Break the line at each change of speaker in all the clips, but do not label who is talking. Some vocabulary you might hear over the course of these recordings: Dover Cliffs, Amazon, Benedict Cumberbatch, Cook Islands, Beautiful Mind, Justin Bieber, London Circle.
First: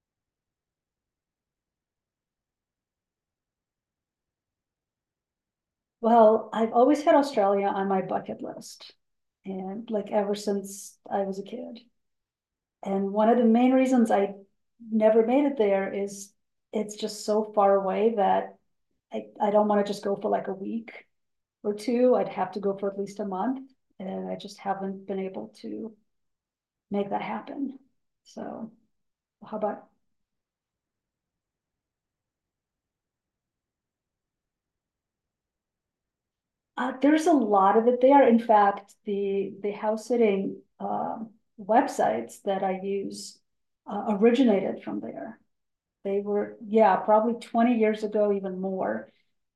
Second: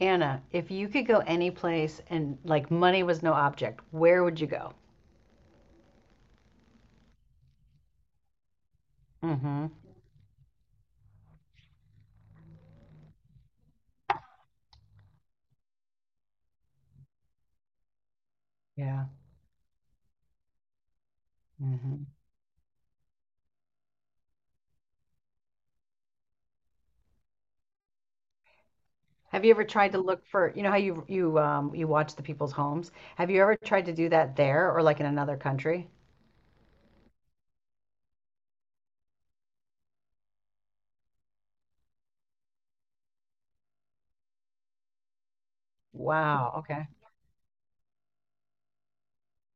Anna, if you could go any place and money was no object, where would you go?
Well, I've always had Australia on my bucket list,
Mm-hmm.
and like ever since I was a kid. And one of the main reasons I never made it there is it's just so far away that
Yeah.
I don't want to just go for like a week or
Mm-hmm.
two. I'd have to go for at least a month, and I just haven't been able to make that happen. So,
Have you
how
ever
about—
tried to look for, you know how you you watch the people's homes? Have you ever tried to do that there or like in another country?
There's a lot of it there. In fact, the house sitting websites that I use originated from there. They
Wow,
were,
okay.
yeah, probably 20 years ago, even more.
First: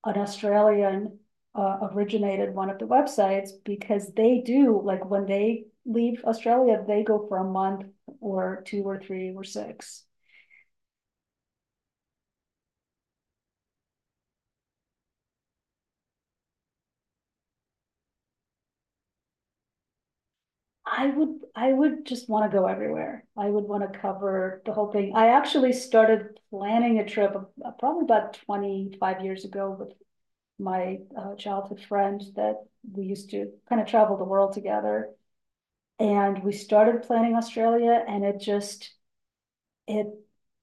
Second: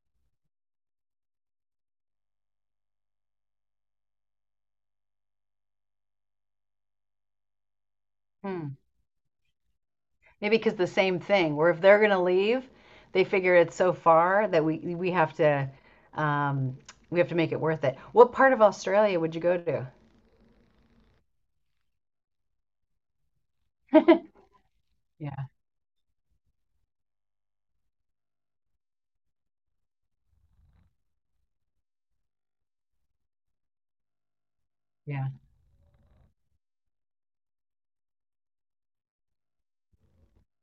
An Australian originated one of the websites because they do, like when they leave Australia, they go for a month or
Hmm.
two or three or six.
Maybe because the same thing, where if they're gonna leave, they figure it's so far that we have to um we have to make it worth it. What part of Australia would you go to?
I would just wanna go everywhere. I would wanna cover the whole thing. I
Yeah.
actually started planning a trip probably about 25 years ago with my childhood friend that we used to kind of travel the world together.
Yeah.
And we started planning Australia, and it just, it,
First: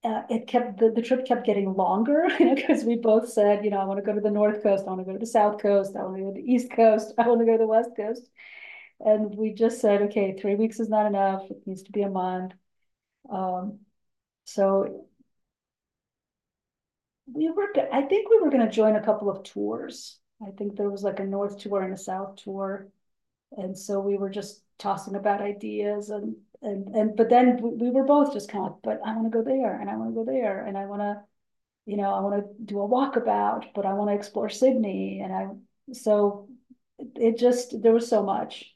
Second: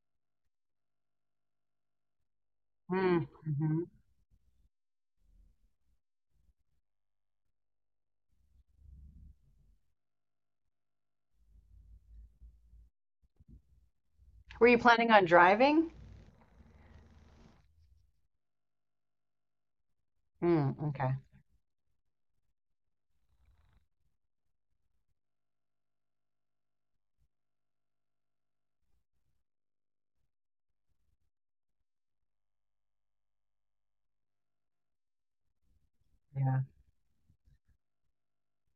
it kept, the trip kept getting longer, you know, because we both said,
Mm-hmm.
I wanna go to the North Coast, I wanna go to the South Coast, I wanna go to the East Coast, I wanna go to the West Coast. And we just said, okay, 3 weeks is not enough, it needs to be a month. Um,
Were you
so
planning on driving?
I think we were gonna join a couple of tours. I
Mm,
think there was
okay.
like a north tour and a south tour. And so we were just tossing about ideas, but then we were both just kind of, but I wanna go there and I wanna go there and I wanna do a walkabout, but I wanna explore Sydney and I, so
Yeah.
it just, there was so much.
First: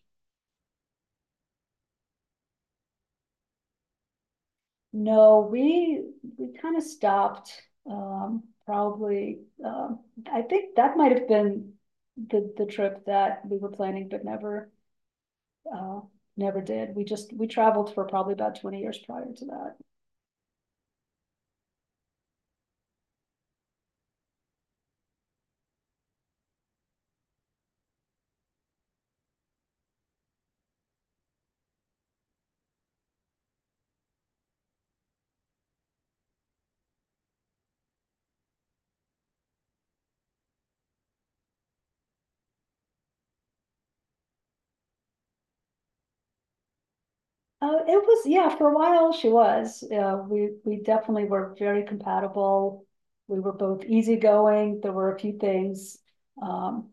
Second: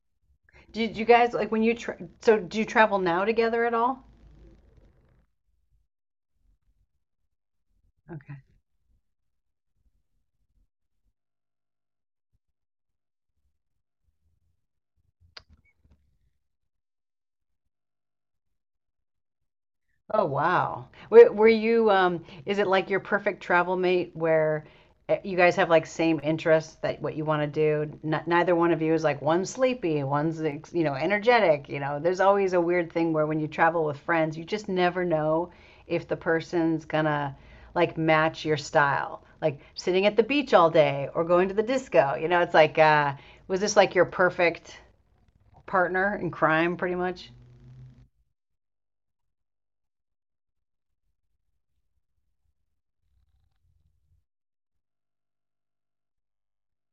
Did you guys like when you tra so do you travel now together at all?
No, we kind of stopped.
Okay.
Probably. I think that might have been the trip that we were planning, but uh never did. We traveled for probably about 20 years prior to that.
Oh wow. Were you is it like your perfect travel mate where you guys have like same interests that what you want to do? N Neither one of you is like one's sleepy, you know, energetic, you know. There's always a weird thing where when you travel with friends, you just never know if the person's gonna like match your style. Like sitting at the beach all day or going to the disco. You know, it's like was this like your perfect partner in crime, pretty much.
It was, yeah. For a while, she was. We definitely were very compatible. We were both easygoing. There were a few things. Um,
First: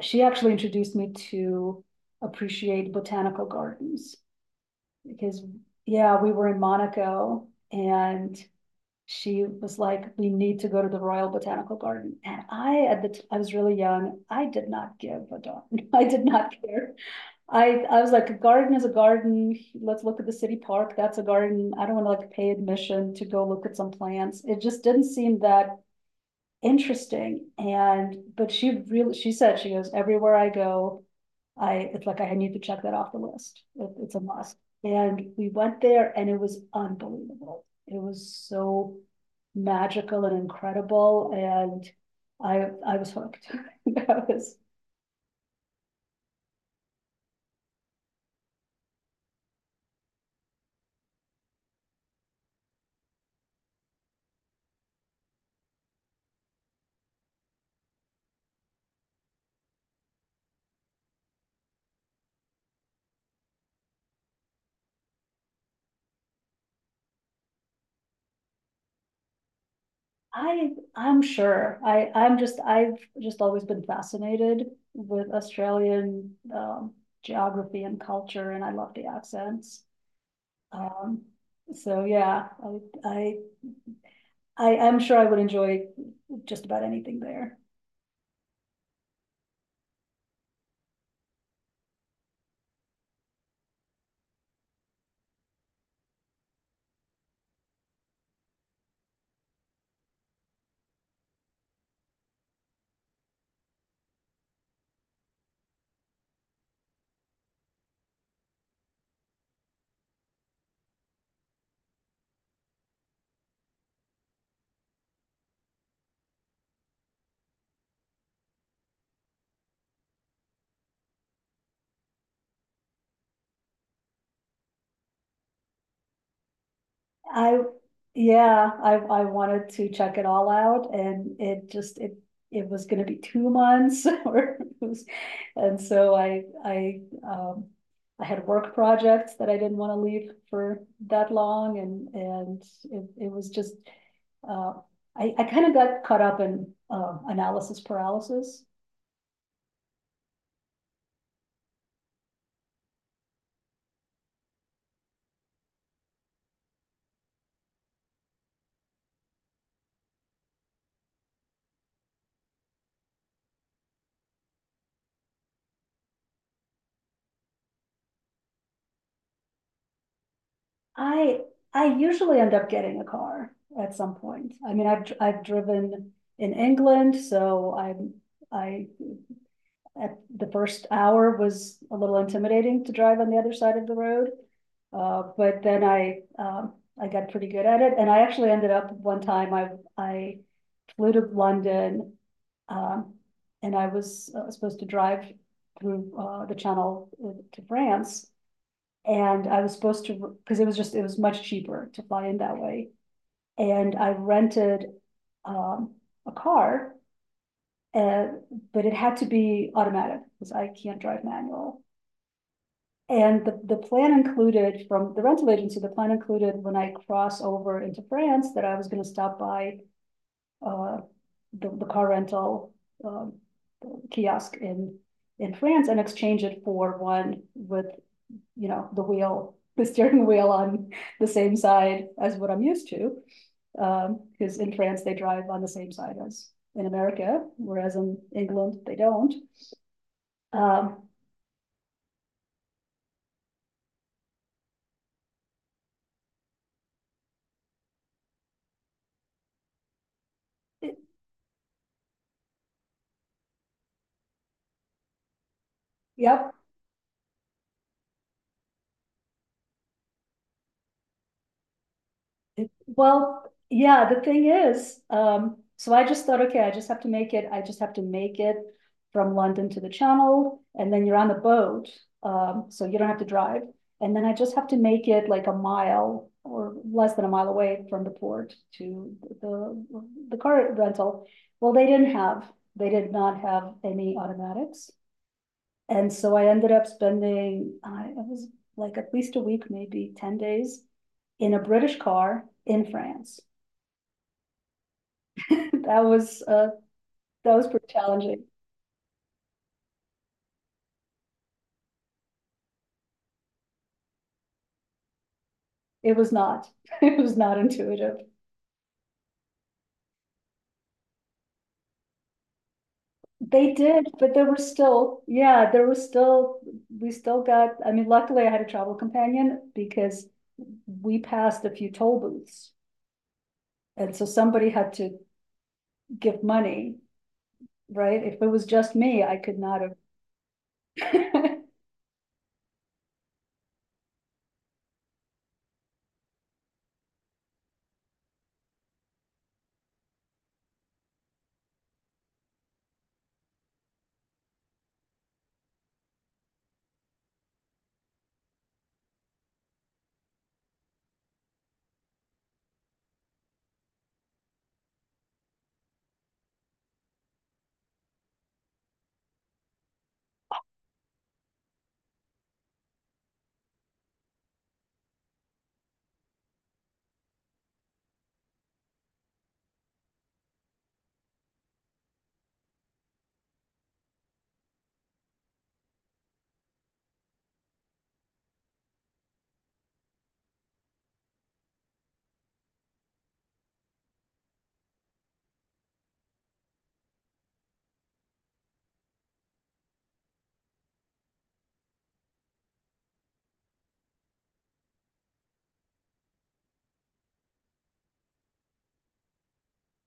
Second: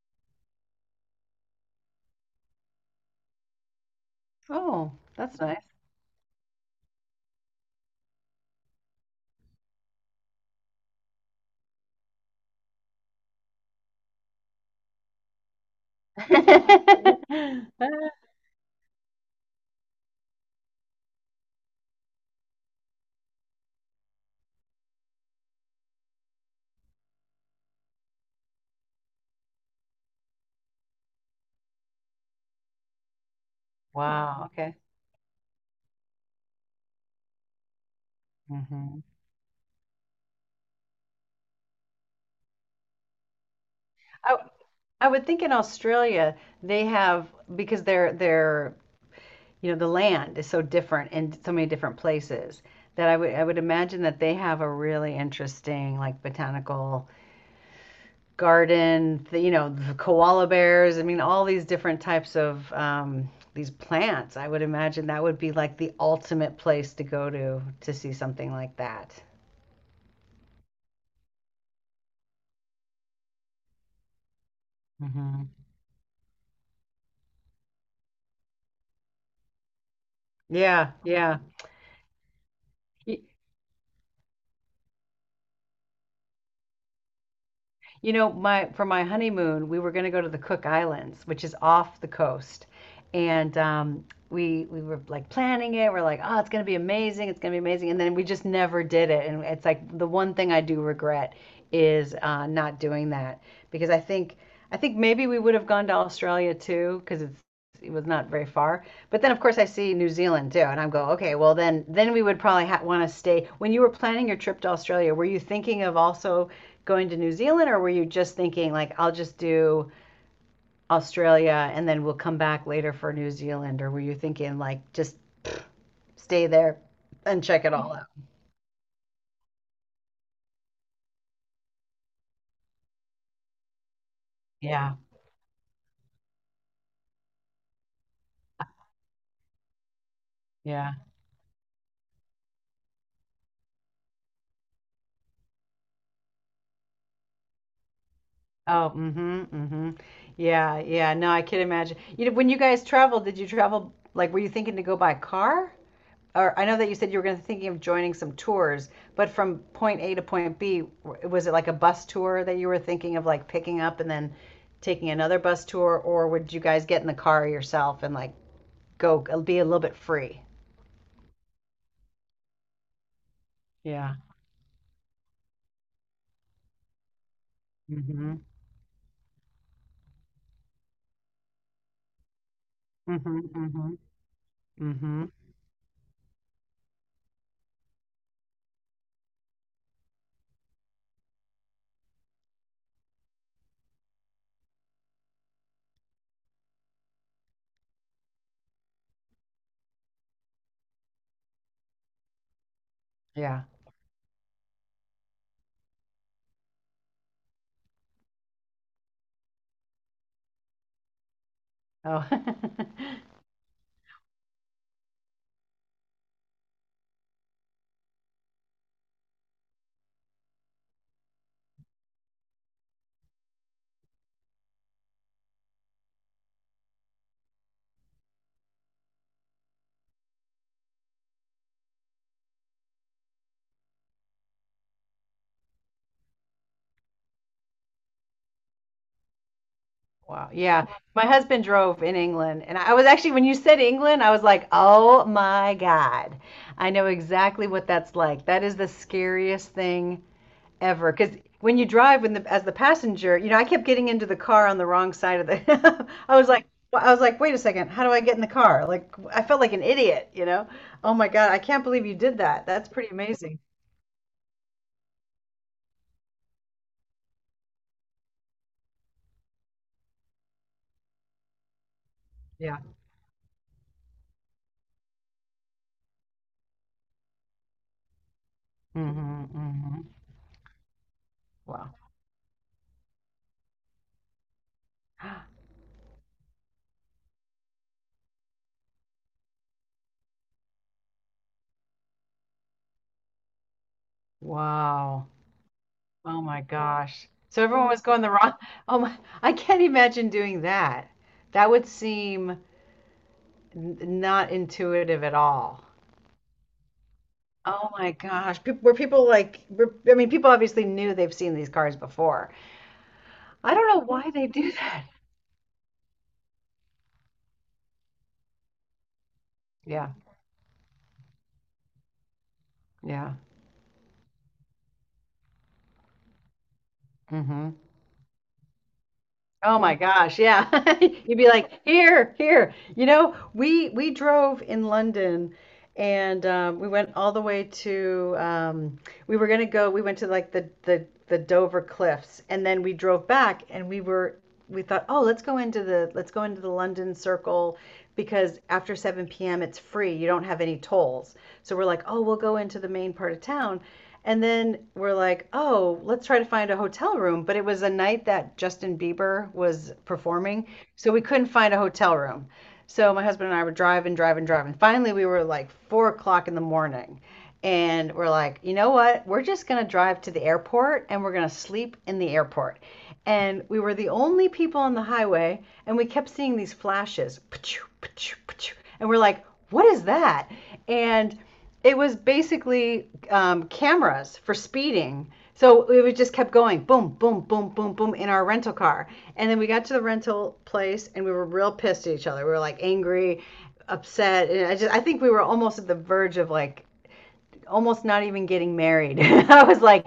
she actually introduced me to appreciate botanical gardens
Oh, that's
because,
nice.
yeah, we were in Monaco and she was like, we need to go to the Royal Botanical Garden. And I, at the t- I was really young. I did not give a darn. I did not care. I was like, a garden is a garden. Let's look at the city park. That's a garden. I don't want to like pay admission to go look at some plants. It just didn't seem that interesting. And but she really, she said she goes everywhere I go. I It's like, I need to check that off the list. It's a
Wow,
must.
okay.
And we went there and it was unbelievable, it was so
Mhm.
magical and incredible. And I was hooked. I
I
was.
I would think in Australia they have because they're you know the land is so different in so many different places that I would imagine that they have a really interesting like botanical garden, the, you know, the koala bears. I mean, all these different types of these plants. I would imagine that would be like the ultimate place to go to see something like that.
I I'm sure, I've just always been fascinated with
Hmm.
Australian geography and culture, and I love the accents.
Yeah,
Um,
yeah.
so yeah, I,
Y-
I, I, I'm sure I would enjoy just about anything there.
You know, my for my honeymoon, we were going to go to the Cook Islands, which is off the coast. And we were like planning it. We're like, "Oh, it's going to be amazing. It's going to be amazing." And then we just never did it. And it's like the one thing I do regret is not doing that because I think maybe we would have gone to Australia too because it's it was not very far. But then of course I see New Zealand too, and I'm go okay, well then we would probably want to stay. When you were planning your trip to Australia, were you thinking of also going to New Zealand, or were you just thinking like I'll just do Australia and then we'll come back later for New Zealand, or were you thinking like just stay there and
I,
check it all out?
yeah, I wanted to check it all out, and it just, it was gonna be 2 months, or
Yeah,
and so um, I had work projects that I didn't want to leave for
yeah.
that long. And it was just, uh, I kind of got caught up in, analysis paralysis.
Oh, mm-hmm, mm-hmm. Yeah, yeah. No, I can imagine. You know, when you guys traveled, did you travel like were you thinking to go by car? Or I know that you said you were going to thinking of joining some tours, but from point A to point B, was it like a bus tour that you were thinking of like picking up and then taking another bus tour, or would you guys get in the car yourself and like go be a little bit free?
I I usually end up getting a car at
Yeah.
some point. I mean, I've driven in England, so I'm
Mm-hmm.
I at the first hour was a little intimidating to drive on the
Mm-hmm.
other side of
Mm-hmm.
the road,
Mm-hmm.
but then I got pretty good at it, and I actually ended up one time I flew to London, um, and I was supposed to drive through the Channel to France, and I was supposed to, because it was much cheaper to fly in that way.
Yeah.
And I rented um, a car, uh, but it had to be automatic because I can't drive manual.
Oh.
And the plan included from the rental agency, the plan included when I cross over into France, that I was going to stop by uh, the car rental um, kiosk in France and exchange it for one with, the wheel, the steering wheel on the same side as what I'm used to. Because in France, they drive on the same side as in America, whereas in England, they don't.
Wow. Yeah.
Um,
My husband drove in England, and I was actually, when you said England, I was like, oh my God. I know exactly what that's like. That is the scariest thing
it-
ever because when you drive when the as the passenger, you know, I kept getting into the car on the wrong side of the I was
yep.
like, I was like wait a second, how do I get in the car, like I felt like an idiot, you know. Oh my God, I can't believe you did that. That's pretty
Well,
amazing.
yeah, the thing is, so I just thought, okay, I just have to make it, I just have to make it from London to the channel, and then you're on the boat,
Yeah.
so you don't have to drive. And then I just have to make it like a mile or less than a mile away from the port to
Mm-hmm,
the
hmm.
the car rental. Well,
Wow.
they did not have any automatics. And so I ended up spending, I was like at least a week, maybe 10 days in a British car in France.
Wow.
that
Oh
was
my
uh,
gosh,
that
so
was pretty
everyone was going the
challenging.
wrong oh my. I can't imagine doing that. That would seem not intuitive at all.
It was not. It was not
Oh my
intuitive.
gosh. Peop Were people like, I mean, people obviously knew they've seen these cars before.
They
I don't know
did,
why
but there
they
were
do that.
still, yeah, there was still, we still got— I mean, luckily I had a travel companion
Yeah,
because we passed a few toll booths.
yeah.
And so somebody had to give money,
Hmm.
right? If it was just me, I could
Oh
not
my gosh, yeah. You'd be
have.
like, here, here. You know, we drove in London and we went all the way to we were gonna go, we went to like the Dover Cliffs and then we drove back and we were we thought, oh, let's go into the let's go into the London Circle because after 7 p.m. it's free. You don't have any tolls. So we're like, oh, we'll go into the main part of town. And then we're like, oh, let's try to find a hotel room. But it was a night that Justin Bieber was performing. So we couldn't find a hotel room. So my husband and I were driving, driving, driving. Finally, we were like 4 o'clock in the morning and we're like, you know what? We're just going to drive to the airport and we're going to sleep in the airport. And we were the only people on the highway, and we kept seeing these flashes. And we're like, what is that? And it was basically cameras for speeding. So we just kept going, boom, boom, boom, boom, boom, in our rental car. And then we got to the rental place, and we were real pissed at each other. We were like angry, upset. And I think we were almost at the verge of like almost not even getting married. I was like,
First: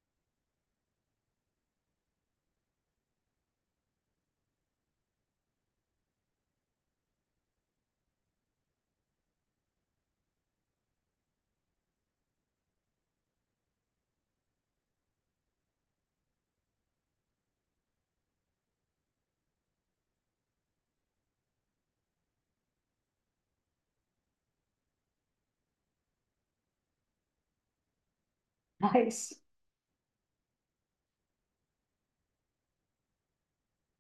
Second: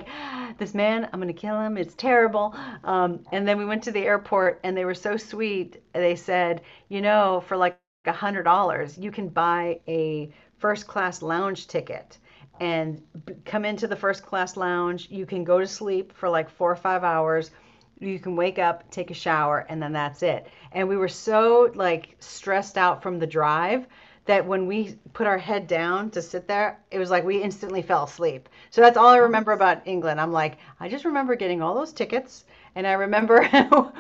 this man, I'm going to kill him. It's terrible. And then we went to the airport and they were so sweet. They said, you know, for like a $100, you can buy a first class lounge ticket and come into the first class lounge. You can go to sleep for like four or five hours, you can wake up, take a shower, and then that's it. And we were so like stressed out from the drive that when we put our head down to sit there, it was like we instantly fell asleep. So that's all I
Nice.
remember about England. I'm like, I just remember getting all those tickets. And I remember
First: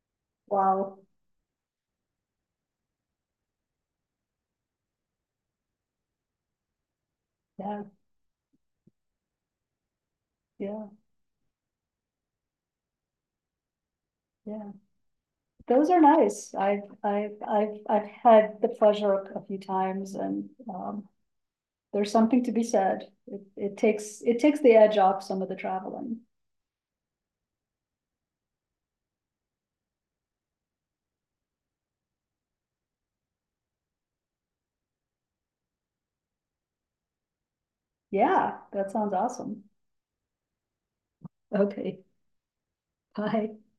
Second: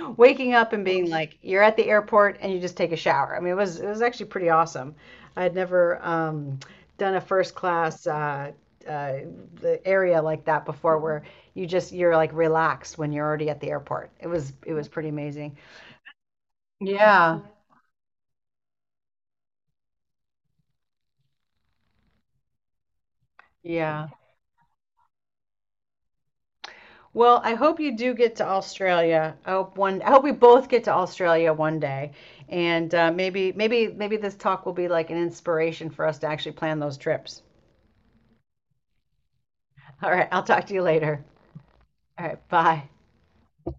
waking up and
Wow.
being like, you're at the airport and you just take a shower. I mean, it was actually pretty awesome. I had never done a first
Yeah,
class uh, area like that
yeah,
before, where you just you're like relaxed when you're already at the airport.
yeah.
It was pretty amazing.
Those are nice. I've, I've,
Yeah.
I've, I've had the pleasure a few times, and, there's something to be said. It, it
Yeah.
takes, it takes the edge off some of the traveling.
Well, I hope you do get to Australia. I hope one. I hope we both get to Australia one day, and maybe this talk will be like an inspiration for us to actually plan those trips.
Yeah, that sounds awesome.
All right, I'll talk to you later.
Okay.
All right, bye.
Bye.